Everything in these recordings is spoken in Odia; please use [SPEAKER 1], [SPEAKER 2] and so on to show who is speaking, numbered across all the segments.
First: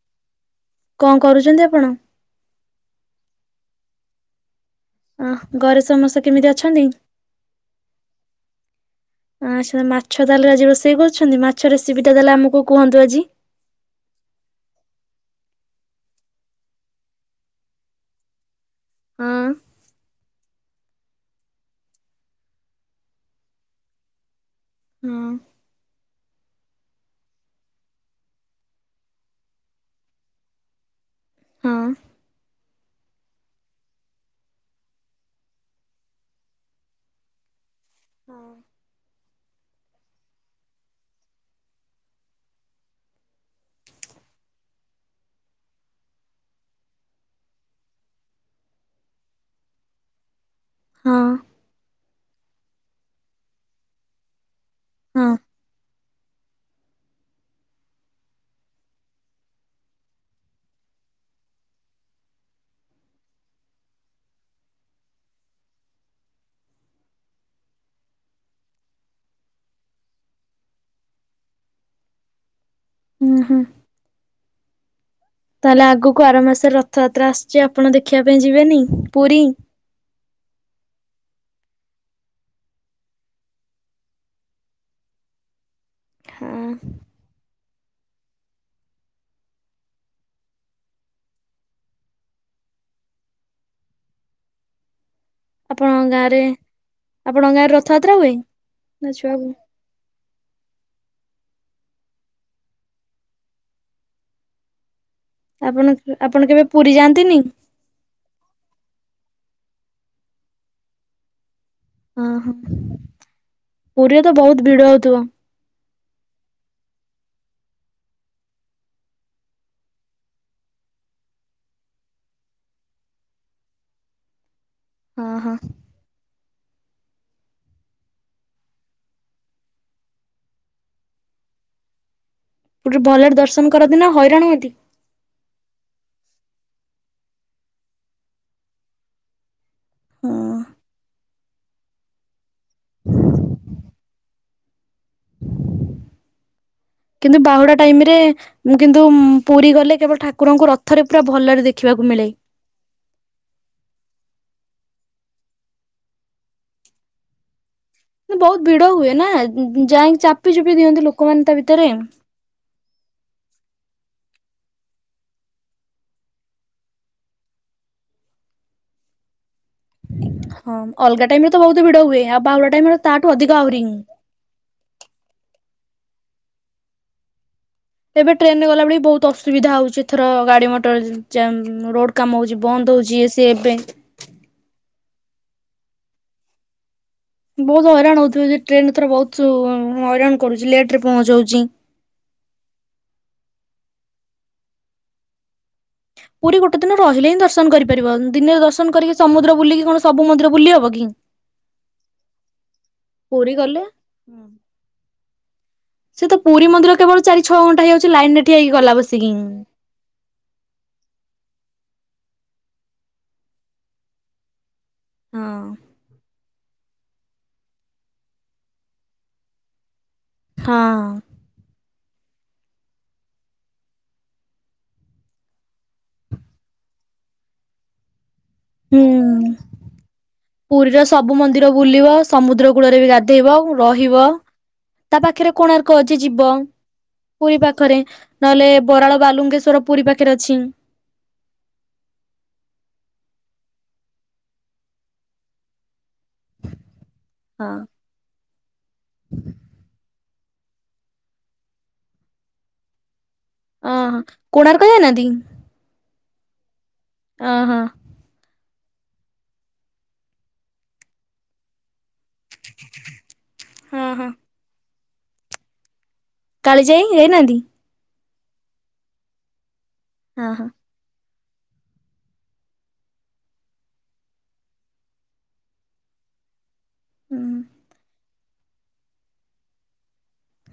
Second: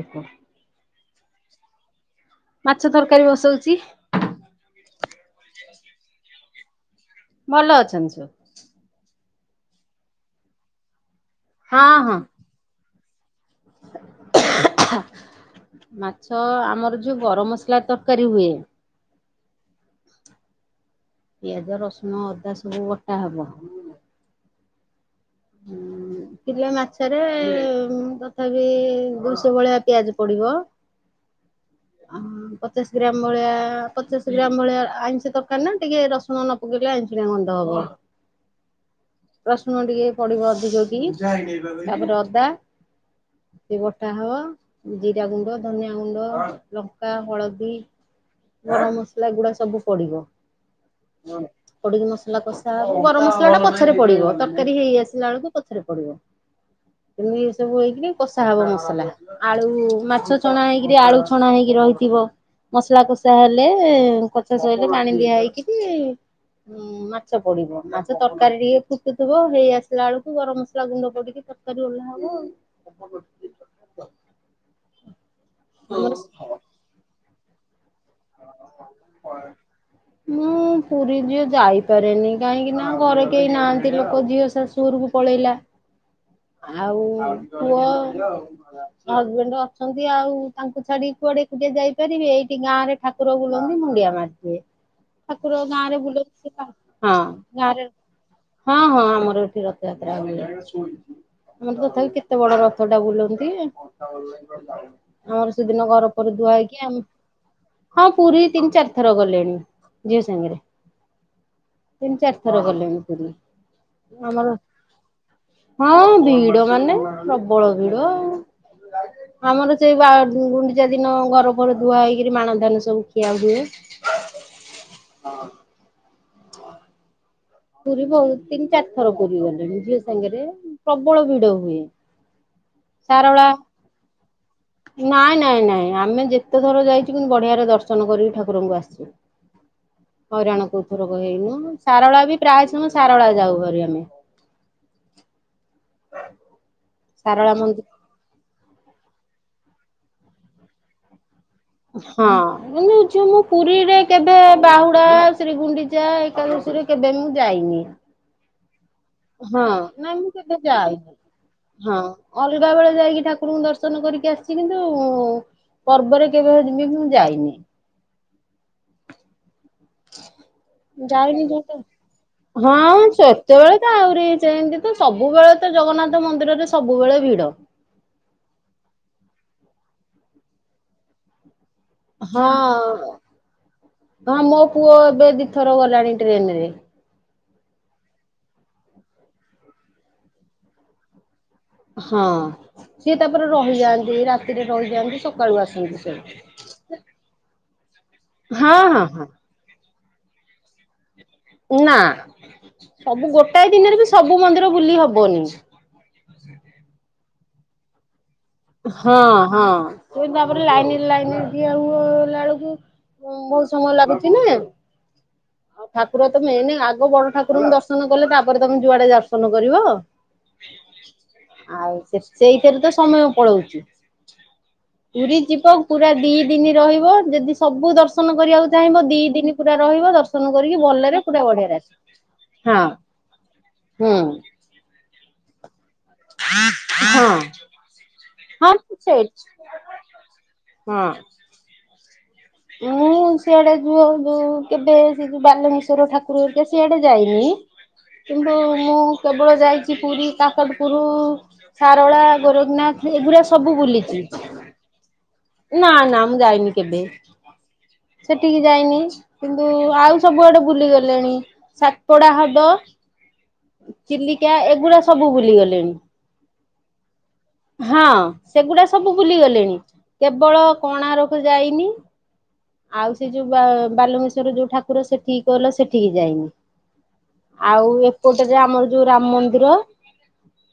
[SPEAKER 1] ଓହୋ
[SPEAKER 2] କଣ କରୁଛନ୍ତି ଆପଣ?
[SPEAKER 1] ମାଛ ତରକାରୀ ବସଉଛି।
[SPEAKER 2] ଆ ଘରେ ସମସ୍ତେ କେମିତି ଅଛନ୍ତି?
[SPEAKER 1] ଭଲ ଅଛନ୍ତି ସେ
[SPEAKER 2] ଆ ଆଚ୍ଛା ମାଛ ତାହେଲେ ଆଜି ରୋଷେଇ କରୁଛନ୍ତି। ମାଛ
[SPEAKER 1] ହଁ
[SPEAKER 2] ରେସିପିଟା
[SPEAKER 1] ହଁ
[SPEAKER 2] ତାହେଲେ ଆମକୁ କୁହନ୍ତୁ ଆଜି।
[SPEAKER 1] [inaudible] ମାଛ ଆମର ଯୋଉ ଗରମ ମସଲା ତରକାରୀ ହୁଏ।
[SPEAKER 2] ହଁ
[SPEAKER 1] ପିଆଜ, ରସୁଣ, ଅଦା ସବୁ ବଟା ହବ।
[SPEAKER 2] ହଁ
[SPEAKER 1] କିଲେ ମାଛରେ ତଥାପି ଦୁଇଶହ ଭଳିଆ ପିଆଜ ପଡିବ।
[SPEAKER 2] ହଁ
[SPEAKER 1] ପଚାଶ ଗ୍ରାମ ଭଳିଆ ପଚାଶ ଗ୍ରାମ ଭଳିଆ ଆଇଁଷ ତରକାରୀ ନା ଟିକେ ରସୁଣ ନ [unintelligible] ଗନ୍ଧ ହବ
[SPEAKER 2] ହଁ
[SPEAKER 1] ପ୍ରଶ୍ନ ଟିକେ ପଡିବ ଅଧିକକି ତାପରେ ଅଦା [unintelligible] ବଟା ହବ ଜିରା ଗୁଣ୍ଡ, ଧନିଆ ଗୁଣ୍ଡ, ଲଙ୍କା, ହଳଦୀ ଗରମ ମସଲା ଗୁଡା ସବୁ ପଡିବ।
[SPEAKER 2] ହଁ
[SPEAKER 1] ପଡିକି ମସଲା କଷା ହବ ଗରମ ମସଲାଟା ପଛରେ ପଡିବ ତରକାରୀ ହେଇ ଲା
[SPEAKER 2] ହଁ
[SPEAKER 1] ବେଳକୁ ପଛରେ ପଡିବ।
[SPEAKER 2] [inaudible]
[SPEAKER 1] ଏମିତି ଏସବୁ ହେଇକି କଷା ହବ ମସଲା। ଆଳୁ ମାଛ ଛଣା ହେଇକିରି ଆଳୁ ଛଣା ହେଇକି ରହିଥିବ। ମସଲା କଷା ହେଲେ କଷା ଶଇଲେ ପାଣି ଦିଆ ହେଇକିରି ହୁଁ ମାଛ ପଡିବ ମାଛ ତରକାରୀ ଟିକେ ଫୁଟୁଥିବ ହେଇ ଆସି ହେଲା ବେଳକୁ ଗରମ ମସଲା ଗୁଣ୍ଡ ପଡିକି ତରକାରୀ ଓ୍ଲାହା ହବ।
[SPEAKER 2] ହୁଁ ହୁଁ
[SPEAKER 1] ହ [unintelligible]
[SPEAKER 2] ତାହେଲେ ଆଗକୁ ଆର ମାସରେ ରଥଯାତ୍ରା ଆସୁଛି ଆପଣ ଦେଖିବା ପାଇଁ ଯିବେନି ପୁରୀ
[SPEAKER 1] ମୁଁ ପୁରୀ ଝିଅ ଯାଇପାରେନି କାହିଁକି ନା ଘରେ କେହି ନାହାନ୍ତି ଲୋକ ଝିଅ ଶାଶୁ ଘରକୁ ପଳେଇଲା
[SPEAKER 2] [inaudible]
[SPEAKER 1] ଆଉ ପୁଅ ହଜବେଣ୍ଡ ଅଛନ୍ତି ଆଉ ତାଙ୍କୁ ଛାଡିକି କୁଆଡେ ଏକୁଟିଆ ଯାଇପାରିବେ ଏଇଠି ଗାଁ ରେ ଠାକୁର ବୁଲନ୍ତି ମୁଣ୍ଡିଆ ମାାରିିଦିଏ। ଠାକୁର ଗାଁ ରେ
[SPEAKER 2] ଆପଣଙ୍କ ଗାଁରେ
[SPEAKER 1] ବୁଲଥିବେ ହଁ
[SPEAKER 2] ଆପଣଙ୍କ
[SPEAKER 1] ଗାଁରେ
[SPEAKER 2] ରଥଯାତ୍ରା ହୁଏ
[SPEAKER 1] ହଁ ହଁ
[SPEAKER 2] ନା
[SPEAKER 1] ଆମର
[SPEAKER 2] ଛୁଆକୁ
[SPEAKER 1] ଏଠି ରଥ ଯାତ୍ରା ବୁଲେ ଆମର ତଥାପି କେତେ ବଡ ରଥ ଟା ବୁଲନ୍ତି ଆମର ସେଦିନ ଘର ପରେ ଧୁଆ ହେଇକି ଆମ
[SPEAKER 2] ତିନି
[SPEAKER 1] ହଁ ପୁରୀ ତିନି ଚାରି ଥର ଗଲେଣି ଝିଅ ସାଙ୍ଗେରେ
[SPEAKER 2] ଓହୋ
[SPEAKER 1] ଗଲେଣି ପୁରୀ
[SPEAKER 2] ପୁରୀରେ ତ
[SPEAKER 1] ଆମର
[SPEAKER 2] ବହୁତ ଭିଡ ହଉଥିବ
[SPEAKER 1] ହଁ ଭିଡ ମାନେ ପ୍ରବଳ ଭିଡ ଆଉ ଆମର ସେଇ ବା ଗୁଣ୍ଡିଚା ଦିନ ଘର ପର ଧୁଆ ହେଇକିରି ମାଣ ଧାନ ସବୁକିଆ [unintelligible] ହୁଏ
[SPEAKER 2] ଓହୋ
[SPEAKER 1] ପୁରୀ ବହୁତ ତିନି ଚାରି ଥର ପୁରୀ ଗଲେଣି ଝିଅ ସାଙ୍ଗରେ ପ୍ରବଳ ଭିଡ ହୁଏ।
[SPEAKER 2] ପୁରୀ ରେ ଭଲରେ
[SPEAKER 1] ସାରଳା
[SPEAKER 2] ଦର୍ଶନ କରନ୍ତି ନା ହଇରାଣ ହୁଅନ୍ତି?
[SPEAKER 1] ନାଇଁ ନାଇଁ ନାଇଁ ଆମେ ଯେତେଥର ଯାଇଚୁ କିନ୍ତୁ ବଢିଆରେ ଦର୍ଶନ କରିକି ଠାକୁରଙ୍କୁ ଆସିଛୁ।
[SPEAKER 2] ହଁ
[SPEAKER 1] ହଇରାଣ କୋଡ଼ ଥରକ ହେଇନୁ ସାରଳା ବି ପ୍ରାୟ ସମୟ ସାରଳା ଯାଉ ଭାରି ଆମେ।
[SPEAKER 2] କିନ୍ତୁ
[SPEAKER 1] ସାରଳା
[SPEAKER 2] ବାହୁଡା
[SPEAKER 1] ମନ୍ଦିର
[SPEAKER 2] ଟାଇମ ରେ କିନ୍ତୁ ପୁରୀ ଗଲେ କେବଳ ଠାକୁରଙ୍କୁ ରଥରେ ପୁରା ଭଲରେ ଦେଖ
[SPEAKER 1] ହଁ ଏଇନେ ଝିଅ ମୁଁ ପୁରୀରେ କେବେ ବାହୁଡା ଶ୍ରୀଗୁଣ୍ଡିଚା ଏକାଦଶୀରେ କେବେ ମୁଁ ଯାଇନି।
[SPEAKER 2] ବହୁତ ଭିଡ ହୁଏ ନା
[SPEAKER 1] ହଁ ନାଇଁ
[SPEAKER 2] ଯାଇକି
[SPEAKER 1] ମୁଁ
[SPEAKER 2] ଚାପି
[SPEAKER 1] କେବେ
[SPEAKER 2] ଚୁପି
[SPEAKER 1] ଯାଇନି।
[SPEAKER 2] ଦିଅନ୍ତିୁ ଲୋକମାନେ ତା ଭିତରେ।
[SPEAKER 1] ହଁ ଅଲଗା ବେଳେ ଯାଇକି ଠାକୁରଙ୍କୁ ଦର୍ଶନ କରିକି ଆସିଛି କିନ୍ତୁ ପର୍ବରେ କେବେବି ଦିଦି ମୁଁ ଯାଇନି।
[SPEAKER 2] ହଁ ଅଲଗା ଟାଇମ
[SPEAKER 1] ଯାଇନି
[SPEAKER 2] ରେ ତ
[SPEAKER 1] ଝିଅ
[SPEAKER 2] ବହୁତ ଭିଡ ହୁଏ ଆଉ
[SPEAKER 1] ତୁ
[SPEAKER 2] ବାହୁଡା ଟାଇମ ରେ
[SPEAKER 1] ହଁ
[SPEAKER 2] ତାଠୁ ଅଧିକ
[SPEAKER 1] ସେତେବେଳେ ତ ଆହୁରି ସେମିତି ତ ସବୁବେଳେ ତ ଜଗନ୍ନାଥ ମନ୍ଦିରରେ ସବୁବେଳେ ଭିଡ।
[SPEAKER 2] ଏବେ ଟ୍ରେନରେ ଗଲା ବେଳେ ବହୁତ ଅସୁବିଧା ହଉଛି ଏଥର ଗାଡି ମଟର ଜାମ୍ ରୋଡ। କାମ
[SPEAKER 1] ହଁ
[SPEAKER 2] ହଉଛି ବନ୍ଦ ହଉଛି ଇଏ ସିଏ ଏବେ।
[SPEAKER 1] ହଁ ମୋ ପୁଅ ଏବେ ଦିଇଥର ଗଲାଣି ଟ୍ରେନ ରେ
[SPEAKER 2] ବହୁତ ହଇରାଣ ହଉଥିବେ ଯ ଟ୍ରେନ ଏଥର ବହୁତ ହଇରାଣ କରୁଚି ଲେଟ ରେ ପହଞ୍ଚାଉଛି।
[SPEAKER 1] ହଁ ସିଏ ତାପରେ ରହିଯାଆନ୍ତି ରାତିରେ ରହିଯାଆନ୍ତି ସକାଳୁ ଆସନ୍ତି ସିଆଡ଼ୁ।
[SPEAKER 2] ପୁରୀ ଗୋଟେ ଦିନ ରହିଲେ ହିଁ ଦର୍ଶନ କରି ପାରିବ ଦିନେ
[SPEAKER 1] ହଁ
[SPEAKER 2] ଦର୍ଶନ
[SPEAKER 1] ହଁ
[SPEAKER 2] କରିକି
[SPEAKER 1] ହଁ।
[SPEAKER 2] ସମୁଦ୍ର ବୁଲିକି କଣ ସବୁ ମନ୍ଦିର ବୁଲି ହବ କି
[SPEAKER 1] ନା ସବୁ
[SPEAKER 2] ପୁରୀ
[SPEAKER 1] ଗୋଟାଏ ଦିନରେ ବି ସବୁ
[SPEAKER 2] ଗଲେ
[SPEAKER 1] ମନ୍ଦିର ବୁଲି ହବନି।
[SPEAKER 2] ସେ ତ ପୁରୀ ମନ୍ଦିର କେବଳ ଚାରି ଛଅ ଘଣ୍ଟା ହେଇଯଉ ଛି ଲାଇନ ରେ ଠି ହେଇକି ଗଲା ବସିକି
[SPEAKER 1] ଠିକ୍ ଭାବରେ ଲାଇନରେ ଲାଇନ ରେ ଠିଆ ହୁଅ ଗଲା ବେଳକୁ ହଁ ବହୁତ ସମୟ ଲାଗୁଚି ନା।
[SPEAKER 2] ହଁ।
[SPEAKER 1] ଠାକୁର ତ ମେନେ ଆଗ ବଡ ଠାକୁରଙ୍କୁ ଦର୍ଶନ କଲେ ତାପରେ ତମେ ଯୁଆଡେ ଦର୍ଶନ କରିବ।
[SPEAKER 2] ହଁ।
[SPEAKER 1] ଆଉ ସେ ସେଇଥିରେ ତ ସମୟ ପଳଉଚି। ପୁରୀ ଯିବ ପୁରା ଦି ଦିନି ରହିବ ଯଦି ସବୁ ଦର୍ଶନ କରିବାକୁ ଚାହିଁବ ଦି
[SPEAKER 2] ହୁଁ।
[SPEAKER 1] ଦିନି ପୁରା ରହିବ ଦର୍ଶନ କରିକି
[SPEAKER 2] ପୁରୀର
[SPEAKER 1] ଭଲରେ
[SPEAKER 2] ସବୁ
[SPEAKER 1] ପୁରା ବଢିଆରେ ଆସିବ ହଁ।
[SPEAKER 2] ଦେବମ୍
[SPEAKER 1] ହୁଁ
[SPEAKER 2] ରହିବ ତା ପାଖରେ କୋଣାର୍କ ଅଛି ଯିବ
[SPEAKER 1] ହଁ
[SPEAKER 2] ପୁରୀ ପାଖରେ। ନହେଲେ
[SPEAKER 1] ହଁ
[SPEAKER 2] ବରାଳ
[SPEAKER 1] ସେଇ
[SPEAKER 2] ବାଲୁଙ୍ଗେଶ୍ଵର ପୁରୀ ପାଖରେ ଅଛି।
[SPEAKER 1] ହଁ। ମୁଁ ସିଆଡେ ଯଉ ଯୋଉ କେବେ ସେ ଯୋଉ ବାଲୁଙ୍କେଶ୍ୱର ଠାକୁରହେରିକା ସିଆଡେ ଯାଇନି।
[SPEAKER 2] ହଁ।
[SPEAKER 1] କିନ୍ତୁ ମୁଁ କେବଳ ଯାଇଚି ପୁରୀ କାକଟପୁର। ସାରଳା ଗୋରଖନାଥ ଏଗୁଡା ସବୁ
[SPEAKER 2] ହଁ
[SPEAKER 1] ବୁଲିଚି।
[SPEAKER 2] କୋଣାର୍କ ଯାଇନାହାନ୍ତି
[SPEAKER 1] ନା ନା ମୁଁ ଯାଇନି କେବେ?
[SPEAKER 2] ଅ ହଁ।
[SPEAKER 1] ସେଠିକି ଯାଇନି କିନ୍ତୁ ଆଉ ସବୁଆଡେ ବୁଲିଗଲେଣି ସାତପଡା ହବ୍। ଜ
[SPEAKER 2] ହଁ ହଁ।
[SPEAKER 1] ଚିଲିକା ଏଗୁଡା ସବୁ ବୁଲିଗଲିଣି।
[SPEAKER 2] କାଳିଜାଇ ଯାଇନାହାନ୍ତି?
[SPEAKER 1] ହଁ ସେଗୁଡା ସବୁ ବୁଲିଗଲେଣି
[SPEAKER 2] ହଁ
[SPEAKER 1] କେବଳ
[SPEAKER 2] ହଁ
[SPEAKER 1] କଣାରୋକ ଯାଇନି। ଆଉ ସେ ଯୋଉ ବା ବାଲୁଙ୍ଗେଶ୍ୱର ଯୋଉ ଠାକୁର ସେଠିକି କଇଲ ସେଠିକି ଯାଇନି। ଆଉ ଏପଟେ ଯେ ଆମର ଯୋଉ ରାମ ମନ୍ଦିର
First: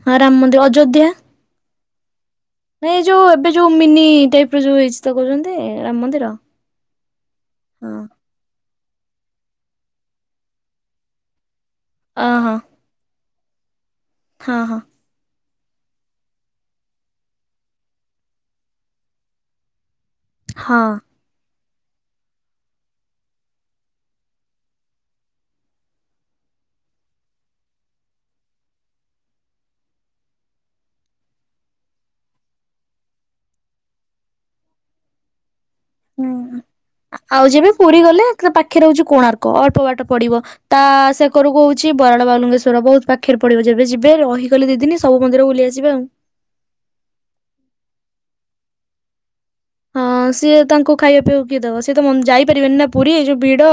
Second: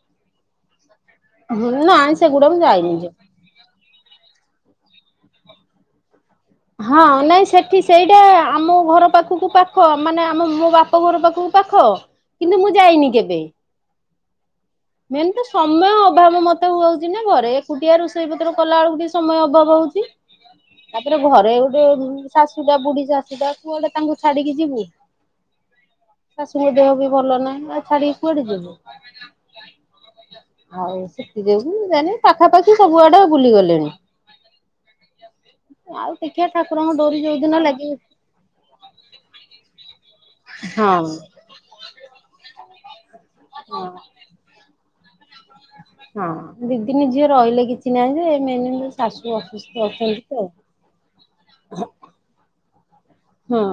[SPEAKER 2] ହଁ ରାମ ମନ୍ଦିର ଅଯୋଧ୍ୟା?
[SPEAKER 1] ହୁଁ ନାଇସ୍ ସେଗୁଡ଼ା ମୁଁ ଯାଏ
[SPEAKER 2] ନାଇଁ ଯୋଉ ଏବେ ଯୋଉ ମିନି ଟାଇପର ଯୋଉ ହେଇଛି ତ କହୁଛନ୍ତି ରାମ ମନ୍ଦିର?
[SPEAKER 1] ହଁ ନାଇଁ ସେଠି
[SPEAKER 2] ହଁ
[SPEAKER 1] ସେଇଟା ଆମ ଘର ପାଖକୁପା ପାଖ ମାନେ ଆମ ମୋ ବାପ ଘର ପାଖକୁ ପାଖ
[SPEAKER 2] ଅହ
[SPEAKER 1] କିନ୍ତୁ ମୁଁ ଯାଇନି କେବେ।
[SPEAKER 2] ହଁ ହଁ।
[SPEAKER 1] ମେନ୍ ତ ସମୟ ଅଭାବ ମତେ ହଉଚି ନା ଘରେ ଏକୁଟିଆ ରୋଷେଇ ପତ୍ର କଲା ବେଳକୁ ଟିକେ ସମୟ ଅଭାବ ହଉଚି।
[SPEAKER 2] ହଁ।
[SPEAKER 1] ଇଲୋ ଘରେ ଗୋଟେ ଉମ ଶାଶୁଟା ବୁଢୀ ଶାଶୁଟା କୁଆଡେ ତାଙ୍କୁ ଛାଡିକି ଯିବୁ। ଶାଶୁଙ୍କ ଦେହ ବି ଭଲ ନାହିଁ ଆ ଛାଡିକି କୁଆଡେ ଯିବୁ। ଆଉ ସେଥି ଯୋଗୁ ଜାଣି ପାଖାପାଖି ସବୁ ଆଡେ ବୁଲି ଗଲେଣି। ଆଉ
[SPEAKER 2] ହୁଁ।
[SPEAKER 1] ଦେଖିଆ ଠାକୁରଙ୍କ ଡୋରି ଯୋଉ
[SPEAKER 2] ଆଉ
[SPEAKER 1] ଦିନ
[SPEAKER 2] ଯେବେ ପୁରୀ
[SPEAKER 1] ଲାଗିବ।
[SPEAKER 2] ଗଲେ ତା ପାଖରେ ହଉଚି କୋଣାର୍କ ଅଳ୍ପ ବାଟ ପଡିବ ତା
[SPEAKER 1] ହଁ
[SPEAKER 2] ସେକରକୁ ହଉଛି ବରାଳ ବାଲୁଙ୍ଗେଶର। ଚୋର ବହୁତ ପାଖରେ ପଡିବ ଯେବେ
[SPEAKER 1] ହଁ।
[SPEAKER 2] ଯିବେ ରହିଲେ ଦିଦିନ ସବୁ ମନ୍ଦିର ବୁଲି ଆସିବ ଆଉ
[SPEAKER 1] ଦିଦିିନ ଝିଅ ରହିଲେ କିଛି ନାହିଁ ଯେ ମେନ ହେଲା ଶାଶୁ ଅସୁସ୍ଥ ଅଛନ୍ତି।
[SPEAKER 2] ହଁ
[SPEAKER 1] ତ
[SPEAKER 2] ସିଏ ତାଙ୍କୁ ଖାଇବା ପିଇବାକୁ କିଏ ଦେବ ସିଏ ତ ମ ଯାଇପାରିବେନି ନା ପୁରୀ ଏଇ ଯୋଉ
[SPEAKER 1] ହଁ
[SPEAKER 2] ଭିଡ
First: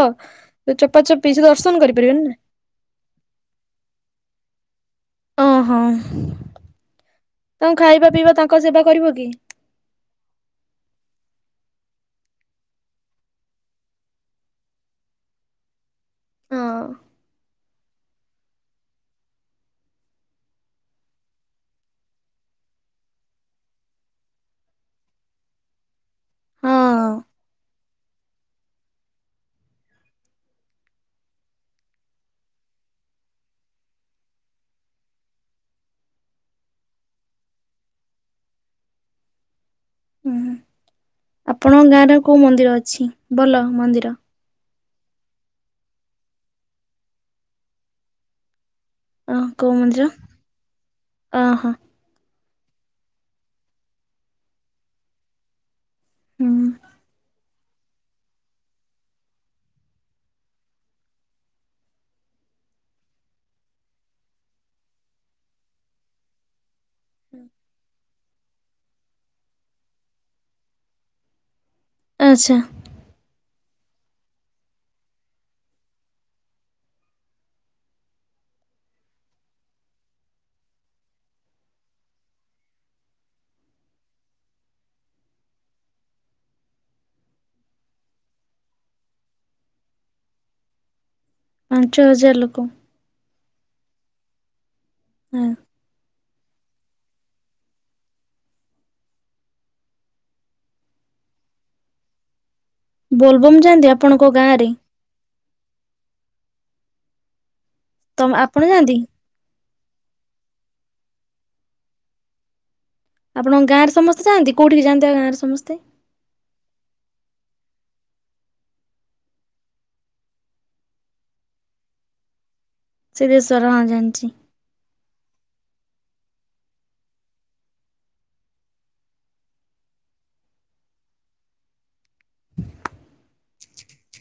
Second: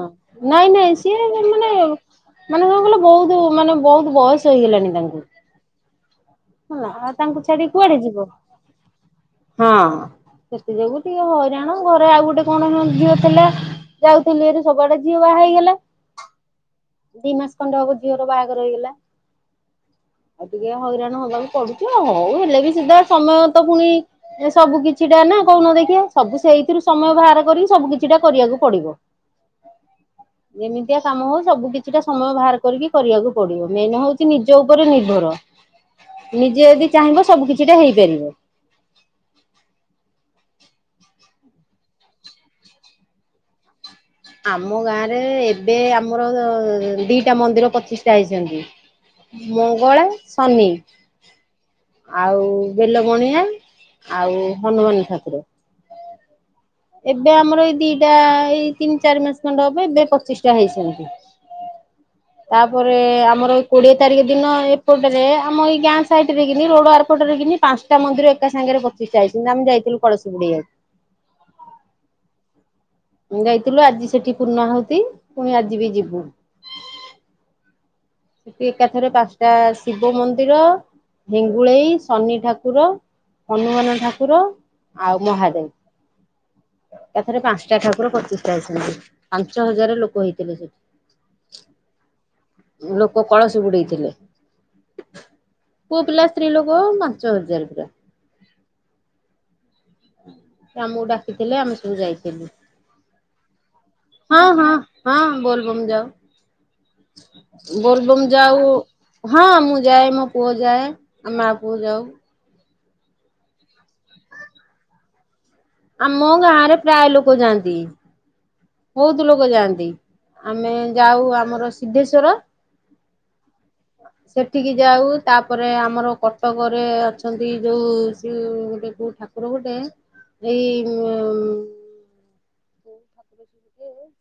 [SPEAKER 1] ନାଇଁ
[SPEAKER 2] ଯୋଉ
[SPEAKER 1] ନାଇଁ
[SPEAKER 2] ଚପା
[SPEAKER 1] ସିଏ
[SPEAKER 2] ଚପି ସେ
[SPEAKER 1] ମାନେ
[SPEAKER 2] ଦର୍ଶନ କରିପାରିବେନି ନା।
[SPEAKER 1] ମାନେ କଣ କହିଲ ବହୁତ ମାନେ ବହୁତ ବୟସ ହେଇଗଲାଣି ତାଙ୍କୁ।
[SPEAKER 2] ଓହଁ
[SPEAKER 1] ହେଲା ଆଉ ଛାଡି
[SPEAKER 2] ତାଙ୍କୁ
[SPEAKER 1] କୁଆଡେ
[SPEAKER 2] ଖାଇବା
[SPEAKER 1] ଯିବ
[SPEAKER 2] ପିଇବା ତାଙ୍କ ସେବା କରିବ କି?
[SPEAKER 1] ହଁ ସେଥି ଯୋଗୁ ଟିକେ ହଇରାଣ ଘରେ ଆଉ ଗୋଟେ କଣ ହଁ ଝିଅ ଥିଲା ଯାଉଥିଲି ହାରି ସବୁଆଡେ ଝିଅ ବାହା ହେଇଗଲା।
[SPEAKER 2] ହଁ
[SPEAKER 1] ଦି ମାସ ଖଣ୍ଡେ ହବ ଝିଅର ବାହାଘର ହେଇଗଲା ଆଉ ଟିକେ ହଇରାଣ ହବା କୁ ପଡୁଚି ଆଉ। ହଉ ହେଲେ ବି ସିଧା ସମୟ ତ ପୁଣି ଏ ସବୁ କିଛିଟା ନା କହୁନ ଦେଖିବା ସବୁ ସେଇଥିରୁ
[SPEAKER 2] ହଁ।
[SPEAKER 1] ସମୟ ବାହାର କରିକି ସବୁ କିଛିଟା କରିବାକୁ ପଡିବ। ଯେମିତିଆ କାମ ହଉ ସବୁ କିଛିଟା ସମୟ ବାହାର କରିକି କରିବାକୁ ପଡିବ ମେନ ହଉଚି ନିଜ ଉପରେ ନିର୍ଭର। ନିଜେ ଯଦି ଚାହିଁବ ସବୁ କିଛିଟା ହେଇପାରିବ।
[SPEAKER 2] ହୁଁ ଆପଣଙ୍କ ଗାଁରେ କୋଉ ମନ୍ଦିର ଅଛି ଭଲ ମନ୍ଦିର?
[SPEAKER 1] ଆମ ଗାଁରେ ଏବେ ଆମର ଦିଟା ମନ୍ଦିର ପଚିଷ୍ଟା ହେଇଚନ୍ତି।
[SPEAKER 2] ଅ କୋଉ
[SPEAKER 1] ମଙ୍ଗଳା,
[SPEAKER 2] ମନ୍ଦିର
[SPEAKER 1] ଶନି।
[SPEAKER 2] ଓହୋ
[SPEAKER 1] ଆଉ ବେଲବଣିଆ ଆଉ ହନୁମାନ ଠାକୁର।
[SPEAKER 2] ହୁଁ।
[SPEAKER 1] ଏବେ ଆମର ଏଇ ଦିଟା ଏଇ ତିନି ଚାରି ମାସ ଖଣ୍ଡ ହବ ଏବେ ପଚିଷ୍ଟା ହେଇଚନ୍ତି। ତାପରେ ଆମର ଏ କୋଡିଏ ତାରିଖ ଦିନ ଏପଟରେ ଆମ ଏଇ ଗାଁ ସାଇଟି ରେ କିନି ରୋଡ ଆର ପଟରେ କିି ପାଞ୍ଚଟା ମନ୍ଦିର ଏକା ସାଙ୍ଗରେ ପ୍ରତିଷ୍ଟା ହେଇଚନ୍ତି ଆମେ ଯାଇଥିଲୁ କଳସ ବୁଡେଇବାକୁ।
[SPEAKER 2] ଆଚ୍ଛା।
[SPEAKER 1] ଯାଇଥିଲୁ ଆଜି ସେଠି ପୂର୍ଣ୍ଣାହୁତି ପୁଣି ଆଜି ବି ଯିବୁ। ସେଠି ଏକାଥରେ ପାଞ୍ଚଟା ଶିବ ମନ୍ଦିର ହେଙ୍ଗୁଳେଇ, ଶନି ଠାକୁର ହନୁମାନ ଠାକୁର ଆଉ ମହାଦେବ। ଏକାଥରେ ପାଞ୍ଚଟା ଠାକୁର ପ୍ରତିଷ୍ଟା ହେଇଚନ୍ତି। ପାଞ୍ଚ ହଜାର ଲୋକ ହେଇଥିଲେ ସେଠି।
[SPEAKER 2] ପାଞ୍ଚ ହଜାର ଲୋକ?
[SPEAKER 1] ଲୋକ କଳସ ବୁଡେଇଥିଲେ।
[SPEAKER 2] ହଁ।
[SPEAKER 1] ପୁଅ ପିଲା ସ୍ତ୍ରୀ ଲୋକ ପାଞ୍ଚ ହଜାର ପୁରା। ସେ ଆମକୁ ଡାକିଥିଲେ ଆମେ ସବୁ ଯାଇଥିଲୁ।
[SPEAKER 2] ବୋଲବମ୍ ଯାଆନ୍ତି ଆପଣଙ୍କ
[SPEAKER 1] ହଁ
[SPEAKER 2] ଗାଁ
[SPEAKER 1] ହଁ
[SPEAKER 2] ରେ?
[SPEAKER 1] ହଁ ବୋଲବମ୍ ଯାଉ।
[SPEAKER 2] ତ
[SPEAKER 1] ବୋଲବମ
[SPEAKER 2] ଆପଣ
[SPEAKER 1] ଯାଉ
[SPEAKER 2] ଯାଆନ୍ତି?
[SPEAKER 1] ହଁ ମୁଁ ଯାଏ ମୋ ପୁଅ ଯାଏ ଆମେ ମା ପୁଅ ଯାଉ।
[SPEAKER 2] ଆପଣଙ୍କ ଗାଁରେ ସମସ୍ତେ ଯାନ୍ତି କୋଉଠିକି ଯାଆନ୍ତି ବା ଗାଁରେ ସମସ୍ତେ?
[SPEAKER 1] ଆମ ଗାଁରେ ପ୍ରାୟ ଲୋକ ଯାଆନ୍ତି। ବହୁତ ଲୋକ ଯାଆନ୍ତି ଆମେ ଯାଉ ଆମର ସିଦ୍ଧେଶ୍ଵର
[SPEAKER 2] ସିଦ୍ଧେଶ୍ୱର ହଁ ଜାଣିଚି।
[SPEAKER 1] ସେଠିକି ଯାଉ ତାପରେ ଆମର କଟକରେ ଅଛନ୍ତି ଯେଉଁ ସେ ଦେ ଗୋଟେ କଉ ଠା କୁର ଗୋଟେ ଏଇ ଉ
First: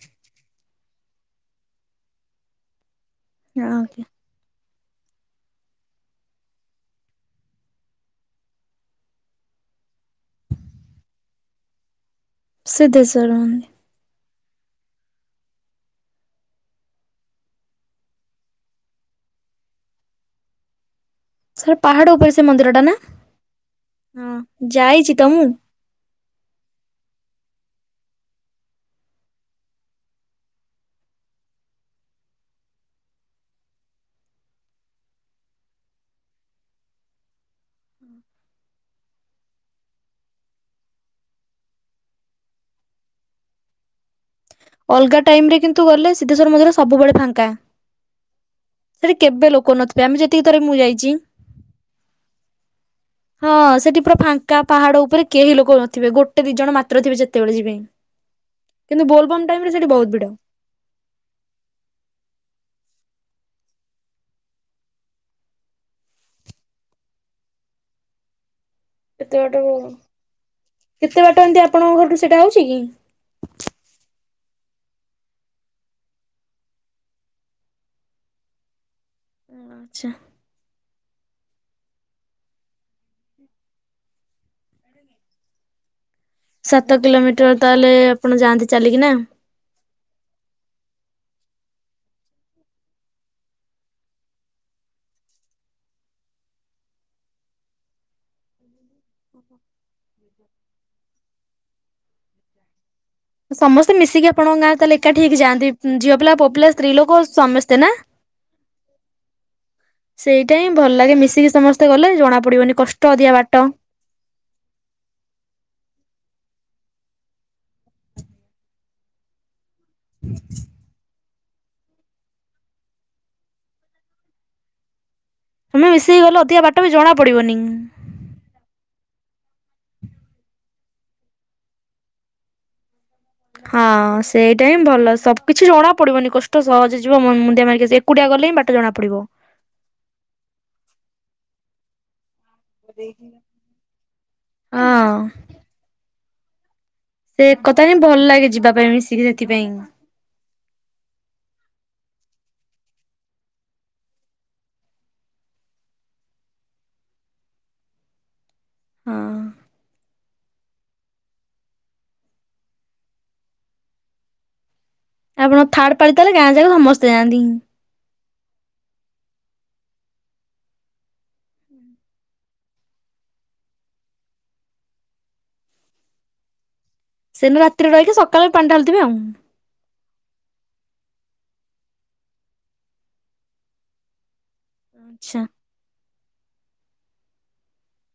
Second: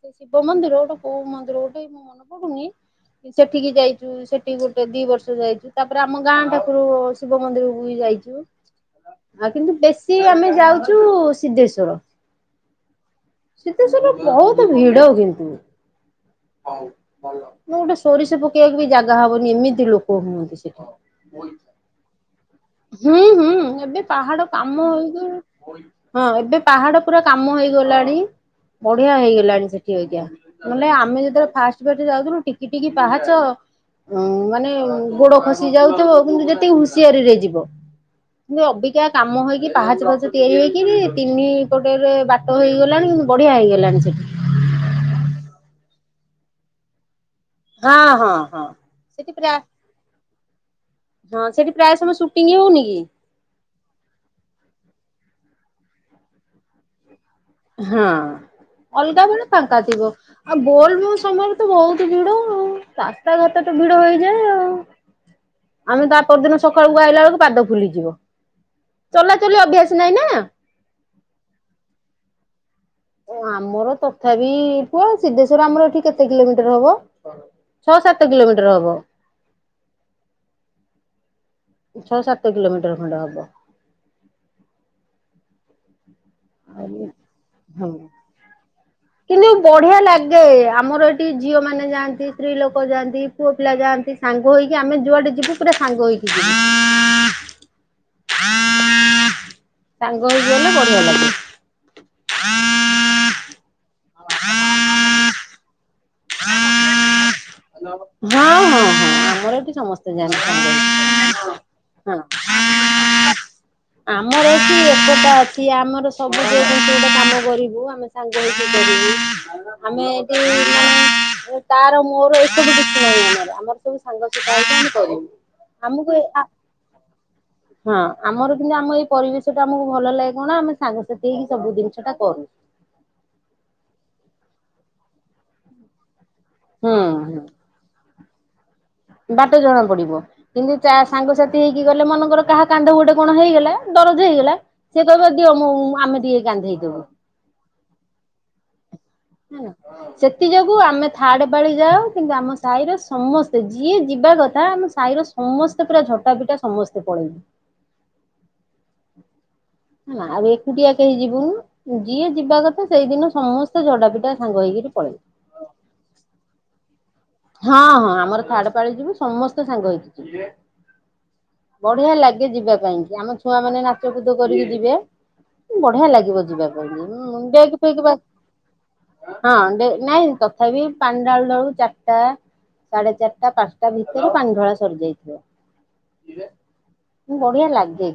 [SPEAKER 1] ସେ ଶିବ ମନ୍ଦିର ଗୋଟେ କୋଉ ମନ୍ଦିର ଗୋଟେ ମୋ ମନେ ପଡୁନି
[SPEAKER 2] ହଁ
[SPEAKER 1] ସେଠିକି
[SPEAKER 2] ଓକେ
[SPEAKER 1] ଯାଇଚୁ ସେ ଟି ଗୋଟେ ଦି ବର୍ଷ ଯାଇଚୁ ତାପରେ ଆମ ଗାଁ ଠାକୁରୁ ଶିବ ମନ୍ଦିରକୁ ବି ଯାଇଚୁ। ଆଉ କିନ୍ତୁ ବେଶୀ ଆମେ ଯାଉଚୁ ସିଦ୍ଧେଶ୍ୱର।
[SPEAKER 2] ସିଦ୍ଧେଶ୍ୱର ଉଁ
[SPEAKER 1] ସିଦ୍ଧେଶ୍ୱର ବହୁତ ଭିଡ଼ କିନ୍ତୁ। ମୁଁ ଓଟେ ସୋରିଷ ପକେଇବାକୁ ବି ଜାଗା ହବନି ଏମିତି ଲୋକ ହୁଅନ୍ତି ସେଠି।
[SPEAKER 2] ଥରେ ପାହାଡ଼ ଉପରେ ସେ ମନ୍ଦି
[SPEAKER 1] ହୁଁ ହୁଁ ଏବେ ପାହାଡ଼ କାମ ଏଇ
[SPEAKER 2] ଯାଇଛି ତ
[SPEAKER 1] ଯୋଉ
[SPEAKER 2] ମୁଁ
[SPEAKER 1] ହଁ ଏବେ ପାହାଡ଼ ପୁରା କାମ ହେଇଗଲାଣି ବଢ଼ିଆ ହେଇଗଲାଣି ସେଠି ଅଇକା। ନଲେ ଆମେ ଯେତୋଳେ ଫାଷ୍ଟ ଫାଷ୍ଟ ଯାଉଥିଲୁ ଟିକି ଟିକି ପାହାଚ ଅଁ ମାନେ ଗୋଡ଼ ଖସି ଯାଉଥିବ କିନ୍ତୁ ଯେତି ହୁସିଆରିରେ ଯିବ। କିନୁ ଅବିକା କାମ ହେଇକି ପାହାଚ ପାହାଚ ତିଆରି ହେଇକିରି ତିନି ପଟେରେ ବା ଟ ହେଇଗଲାଣି ବଢ଼ିଆ ହେଇଗଲାଣି ସେଠି।
[SPEAKER 2] ଅଲଗା ଟାଇମ୍ ରେ କିନ୍ତୁ ଗଲେ ସିଧେଶ୍ୱର ମନ୍ଦିର ସବୁବେଳେ ଫାଙ୍କା।
[SPEAKER 1] ହଁ ହଁ ହଁ। ସେଠି
[SPEAKER 2] କେବେ
[SPEAKER 1] ପ୍ରା
[SPEAKER 2] ଲୋକ ନଥିବେ ଆମେ ଯେତିକି ଥର ମୁଁ ଯାଇଛି।
[SPEAKER 1] ହଁ ସେଠି ପ୍ରାୟ ସବୁ ସୁଟିଂ ହଉନି କି?
[SPEAKER 2] ହଁ ସେଠି ପୁରା ଫାଙ୍କା ପାହାଡ଼ ଉପରେ କେହି ଲୋକ ନଥିବେ ଗୋଟେ ଦି ଜଣ ମାତ୍ର ଥିବେ ଯେ ତେବେଳେ ଯିବେ
[SPEAKER 1] ହଁ।
[SPEAKER 2] କିନ୍ତୁ
[SPEAKER 1] ଅଲଗା
[SPEAKER 2] ବୋଲ୍
[SPEAKER 1] ବେଳେ
[SPEAKER 2] ବମ୍
[SPEAKER 1] ଫାଙ୍କା ଥିବ। ଆଉ ବୋଲ୍ ବମ୍ ସମୟରେ ତ ବହୁତ ଭିଡ଼ ଆଉ ରାସ୍ତାଘାଟ ତ ଭିଡ଼ ହେଇଯାଏ ଆଉ। ଆମେ ତା ପର ଦିନ ସକାଳୁକୁ ଆଇଲା ଅଳୁକୁ ପାଦ ଫୁଲିଯିବ।
[SPEAKER 2] କେତେ
[SPEAKER 1] ଚଲାଚଲି
[SPEAKER 2] ବାଟ ଓ
[SPEAKER 1] ଅଭ୍ୟାସ ନାହିଁ ନା।
[SPEAKER 2] କେତେ ବାଟ ଏମତି ଆପଣଙ୍କ ଘରଠୁ ସେଟା ହଉଚି କି?
[SPEAKER 1] ଓ ଆମର ତଥାପି ପୁଅ ସିଦ୍ଧେଶ୍ବର ଆମର ଏଠି କେତେ କିଲୋମିଟର୍ ହବ? ଛଅ ସାତ କିଲୋମିଟର୍ ହବ।
[SPEAKER 2] ଉଁ ଆଚ୍ଛା।
[SPEAKER 1] ଛ ସାତ କିଲୋମିଟର୍ ଖଣ୍ଡେ ହବ।
[SPEAKER 2] ସାତ କିଲୋମିଟର୍ ତାହେଲେ ଆପଣ ଯାଆନ୍ତି ଚାଲିକି ନାଁ?
[SPEAKER 1] ପଢି଼ଆ ଲାଗେ ଆମର ଏଠି ଝିଅମାନେ ଯାଆନ୍ତି ସ୍ତ୍ରୀଲୋକ ଯାଆନ୍ତି ପୁଅ ପିଲା ଯାଆନ୍ତି ସାଙ୍ଗ ହେଇକି ଆମେ ଯୁଆଡ଼େ ଯିବୁ ପୁରା ସାଙ୍ଗ ହେଇକି ଯିବୁ। ସାଙ୍ଗ ହେଇ ଗଲେ ବଢ଼ିଆ ଲାଗେ। ହଁ
[SPEAKER 2] ସମସ୍ତେ ମିଶିକି ଆପଣଙ୍କ ଗାଁ ତାହେଲେ ଏକାଠି ହେଇକି ଯାଆନ୍ତି ଝିଅ ପିଲା ପୁଅ ପିଲା ସ୍ତ୍ରୀଲୋକ ସମସ୍ତେ ନାଁ?
[SPEAKER 1] ହଁ ହଁ ହଁ ଆମର ଏଠି ସମସ୍ତେ ଯାଆନ୍ତି
[SPEAKER 2] ସେଇଟା
[SPEAKER 1] ସାଙ୍ଗ
[SPEAKER 2] ହିଁ ଭଲ
[SPEAKER 1] ହେଇକି
[SPEAKER 2] ଲାଗେ ମିଶିକି ସମସ୍ ତେ ଗଲେ
[SPEAKER 1] ହଁ।
[SPEAKER 2] ଜଣା ପଡ଼ିବନି କଷ୍ଟ ଅଧିକା ବାଟ।
[SPEAKER 1] ଆମର ଏଠି ଏକତା ଅଛି ଆମର ସବୁ ଯୋଉଠି କିଏ ଗୋଟେ କାମ କରିବୁ ଆମେ ସାଙ୍ଗ ହେଇକି କରିବୁ। ଆମେ ଏଠି ମାନେ ତାର ମୋର ଏ ସବୁ କିଛି ନାହିଁ ଆମର। ଆମର ସବୁ ସାଙ୍ଗସୁକା ହେଇକି ଆମେ କରିବୁ।
[SPEAKER 2] ହଁ ମି
[SPEAKER 1] ଆମକୁ ଏ
[SPEAKER 2] ମିଶିକି ଗଲେ
[SPEAKER 1] ଆ
[SPEAKER 2] ଅଧିକା ବାଟ ବି ଜଣା ପଡ଼ିବନି।
[SPEAKER 1] ହଁ ଆମର କିନ୍ତୁ ଆମ ଏଇ ପରିବେଶଟା ଆମୁକୁ ଭଲ ଲାଗେ କଣ ଆମେ ସାଙ୍ଗସାଥି ହେଇକି ସବୁ ଦିନିଷଟା କରୁ।
[SPEAKER 2] ହଁ ସେଇଟା ହିଁ ଭଲ ସବୁ କିଛି ଜଣା ପଡ଼ିବନି କଷ୍ଟ
[SPEAKER 1] ହୁଁ
[SPEAKER 2] ସହଜ ଯିବ ମୁ
[SPEAKER 1] ହୁଁ
[SPEAKER 2] ମୁଣ୍ଡିଆ ମାରିକି ଆସି କୁଟିଆ ଗଲେ ହିଁ ବାଟ ଜଣାପଡ଼ିବ।
[SPEAKER 1] ବାଟ ଜଣା ପଡ଼ିବ କିନ୍ତୁ ତା ସାଙ୍ଗସାଥି ହେଇକି ଗଲେ ମନେକର କାହା କାନ୍ଧ ଗୋଟେ କଣ ହେଇଗଲା ଦରଜ ହେଇଗଲା ସିଏ
[SPEAKER 2] ହଁ
[SPEAKER 1] କହିବ ଦିଅ ମୁଁ ଆମେ ଟିକେ କାନ୍ଧେଇଦୋବୁ।
[SPEAKER 2] ସେ ଏକତା ହିଁ ଭଲ ଲାଗେ ଯିବା ପାଇଁ ମିଶିକି ସେ
[SPEAKER 1] ହେଲ ସେ ତି ଯୋଗୁ ଆମେ ଥାର୍ଡ଼ ପାଳି ଯାାଉ କିନ୍ତୁ ଆମ ସାହିର ସମସ୍ତେ ଯିଏ ଯିବା କଥା ଆମ ସାହିର ସମସ୍ତେ ପୁରା ଝଟା ପିଟା ସମସ୍ତେ ପଳେଇବୁ।
[SPEAKER 2] ହଁ।
[SPEAKER 1] ହେଲା ଆଉ ଏକୁଟିଆ କେହି ଯିବୁନୁ ଯିଏ ଯିବା କଥା ସେଇଦିନ ସମସ୍ତେ ଝଡ଼ା ଯୋଟା ସାଙ୍ଗ ହେଇକିରି ପଳେଇ।
[SPEAKER 2] ଆପଣ ଥାଡ ପାଳି ତାହେଲେ ଗାଁ ଯାକ ସମସ୍ତେ ଯାନ୍ତି।
[SPEAKER 1] ହଁ ହଁ ଆମର ଥାଡ ପାଳି ଯିବୁ ସମସ୍ତେ ସାଙ୍ଗ ହେଇକି ଯିବ। ବଢିଆ ଲାଗେ ଯିବା ପାଇଁ କି ଆମ ଛୁଆ ମାନେ ନାଚ କୁଦ କରିକି ଯିବେ। ବଢିଆ ଲାଗିବ ଯିବା ପାଇଁ।
[SPEAKER 2] ସେନୁ
[SPEAKER 1] ଡେକ୍
[SPEAKER 2] ରାତିରେ
[SPEAKER 1] ଫେକ୍ ବା
[SPEAKER 2] ରହିକି ସକାଳେ ପାଣି ଢାଳିଥିବେ ଆଉ।
[SPEAKER 1] ହଁ ନାଇଁ ତଥାପି ପାଣି ଡାଳୁଡଳୁ [unintelligible] ଟା ସାଢେ ଚାରିଟା ପାଞ୍ଚଟା ଭିତରେ ପାଣି ଧଳା
[SPEAKER 2] ଆଚ୍ଛା
[SPEAKER 1] ସରିଯାଇଥିବ। ବଢିଆ ଲାଗେ।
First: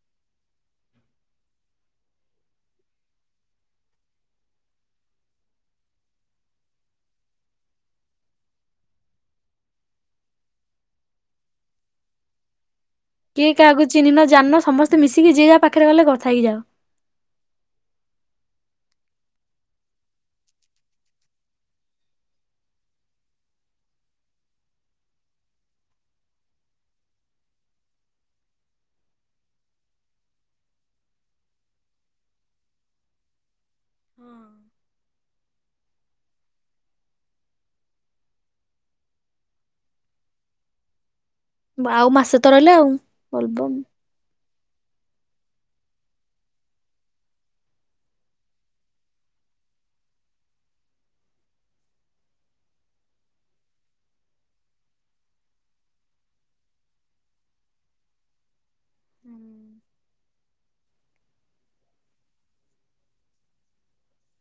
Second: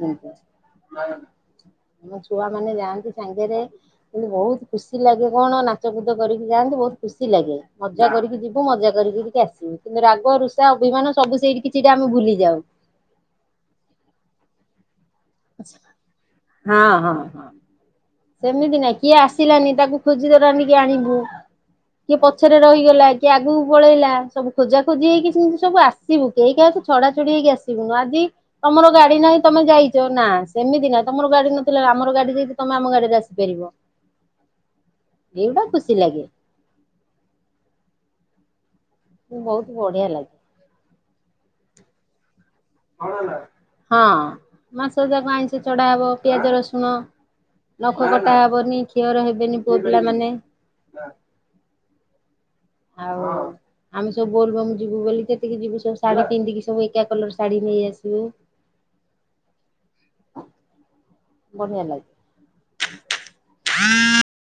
[SPEAKER 1] ଆମ ଛୁଆ ମାନେ ଯାଆନ୍ତି ସାଙ୍ଗେରେ କିନ୍ତୁ ବହୁତ ଖୁସି ଲାଗେ କଣ ନାଚ କୁଦ କରିକି ଯାଆନ୍ତୁ ବହୁତ ଖୁସି ଲାଗେ ମଜା କରିକି ଯିବୁ। ସବୁ ମଜା କରିକିକି ଆସିବୁ କିନ୍ତୁ ରାଗ ରୁଷା ଅଭିମାନ ସବୁ ସେଇଠି କି ସେଇଟା ଆମେ ଭୁଲିଯାଉ।
[SPEAKER 2] କିଏ କାହାକୁ ଚିହ୍ନିନ ଜାଣିନ ସମସ୍ତେ ମିଶିକି ଯିଏ ଯା ପାଖରେ ଗଲେ କଥା ହେଇଯାଅ।
[SPEAKER 1] ହଁ ହଁଁ। ସେମିତି ନାଇଁ କିଏ ଆସିଲାନି ତାକୁ ଖୋଜିଦଲାଣି କି ଆଣିବୁ। କିଏ ପଛରେ ରହିଗଲା କିଏ ଆଗକୁ ପଳେଇଲା ସବୁ ଖୋଜାଖୋଜି ହେଇକି ସେମିତି ସବୁ ଆସ ଆସିବୁ କେହି କାହିଁ ତ ଛଡାଛଡି ହେଇକି ଆସିବୁନୁ ଆଜି ତମର ଗାଡି ନାହିଁ ତମେ ଯାଇଛ ନା ସେମତି ନାଁ ତମର ଗାଡି ନଥିଲା ଆମର ଗାଡି ଯାଇଛି ତମେ ଆମ ଗାଡି ରାସିପାରିବ।
[SPEAKER 2] ହଁ।
[SPEAKER 1] ଏଇଟା ଖୁସି ଲାଗେ। ମୁଁ ବହୁତ ବଢିଆ ଲାଗେ।
[SPEAKER 2] ଆଉ ମାସ ତ ରହିଲା ଆଉ। ବୋଲବମ୍।
[SPEAKER 1] ହଁ ମାସ ଯାକ ଆଇଁଷ ଚଢା ହବ। ପିଆଜ ରସୁଣ ନଖ କଟା ହବନି କ୍ଷଅର ହେବେନି ପୁଅ ପିଲାମାନେ ଆଉ ଆମେ ସବୁ ବୋଲବମ ଯିବୁ ବୋଲି କେତିକି ଯିବୁ ସୁ ଶାଢୀ ପିନ୍ଧିକି ସବୁ ଏକା କଲର ଶାଢୀ ନେଇଆସିଲୁ।
[SPEAKER 2] ହୁଁ
[SPEAKER 1] ବଢିଆ ଲାଗେ।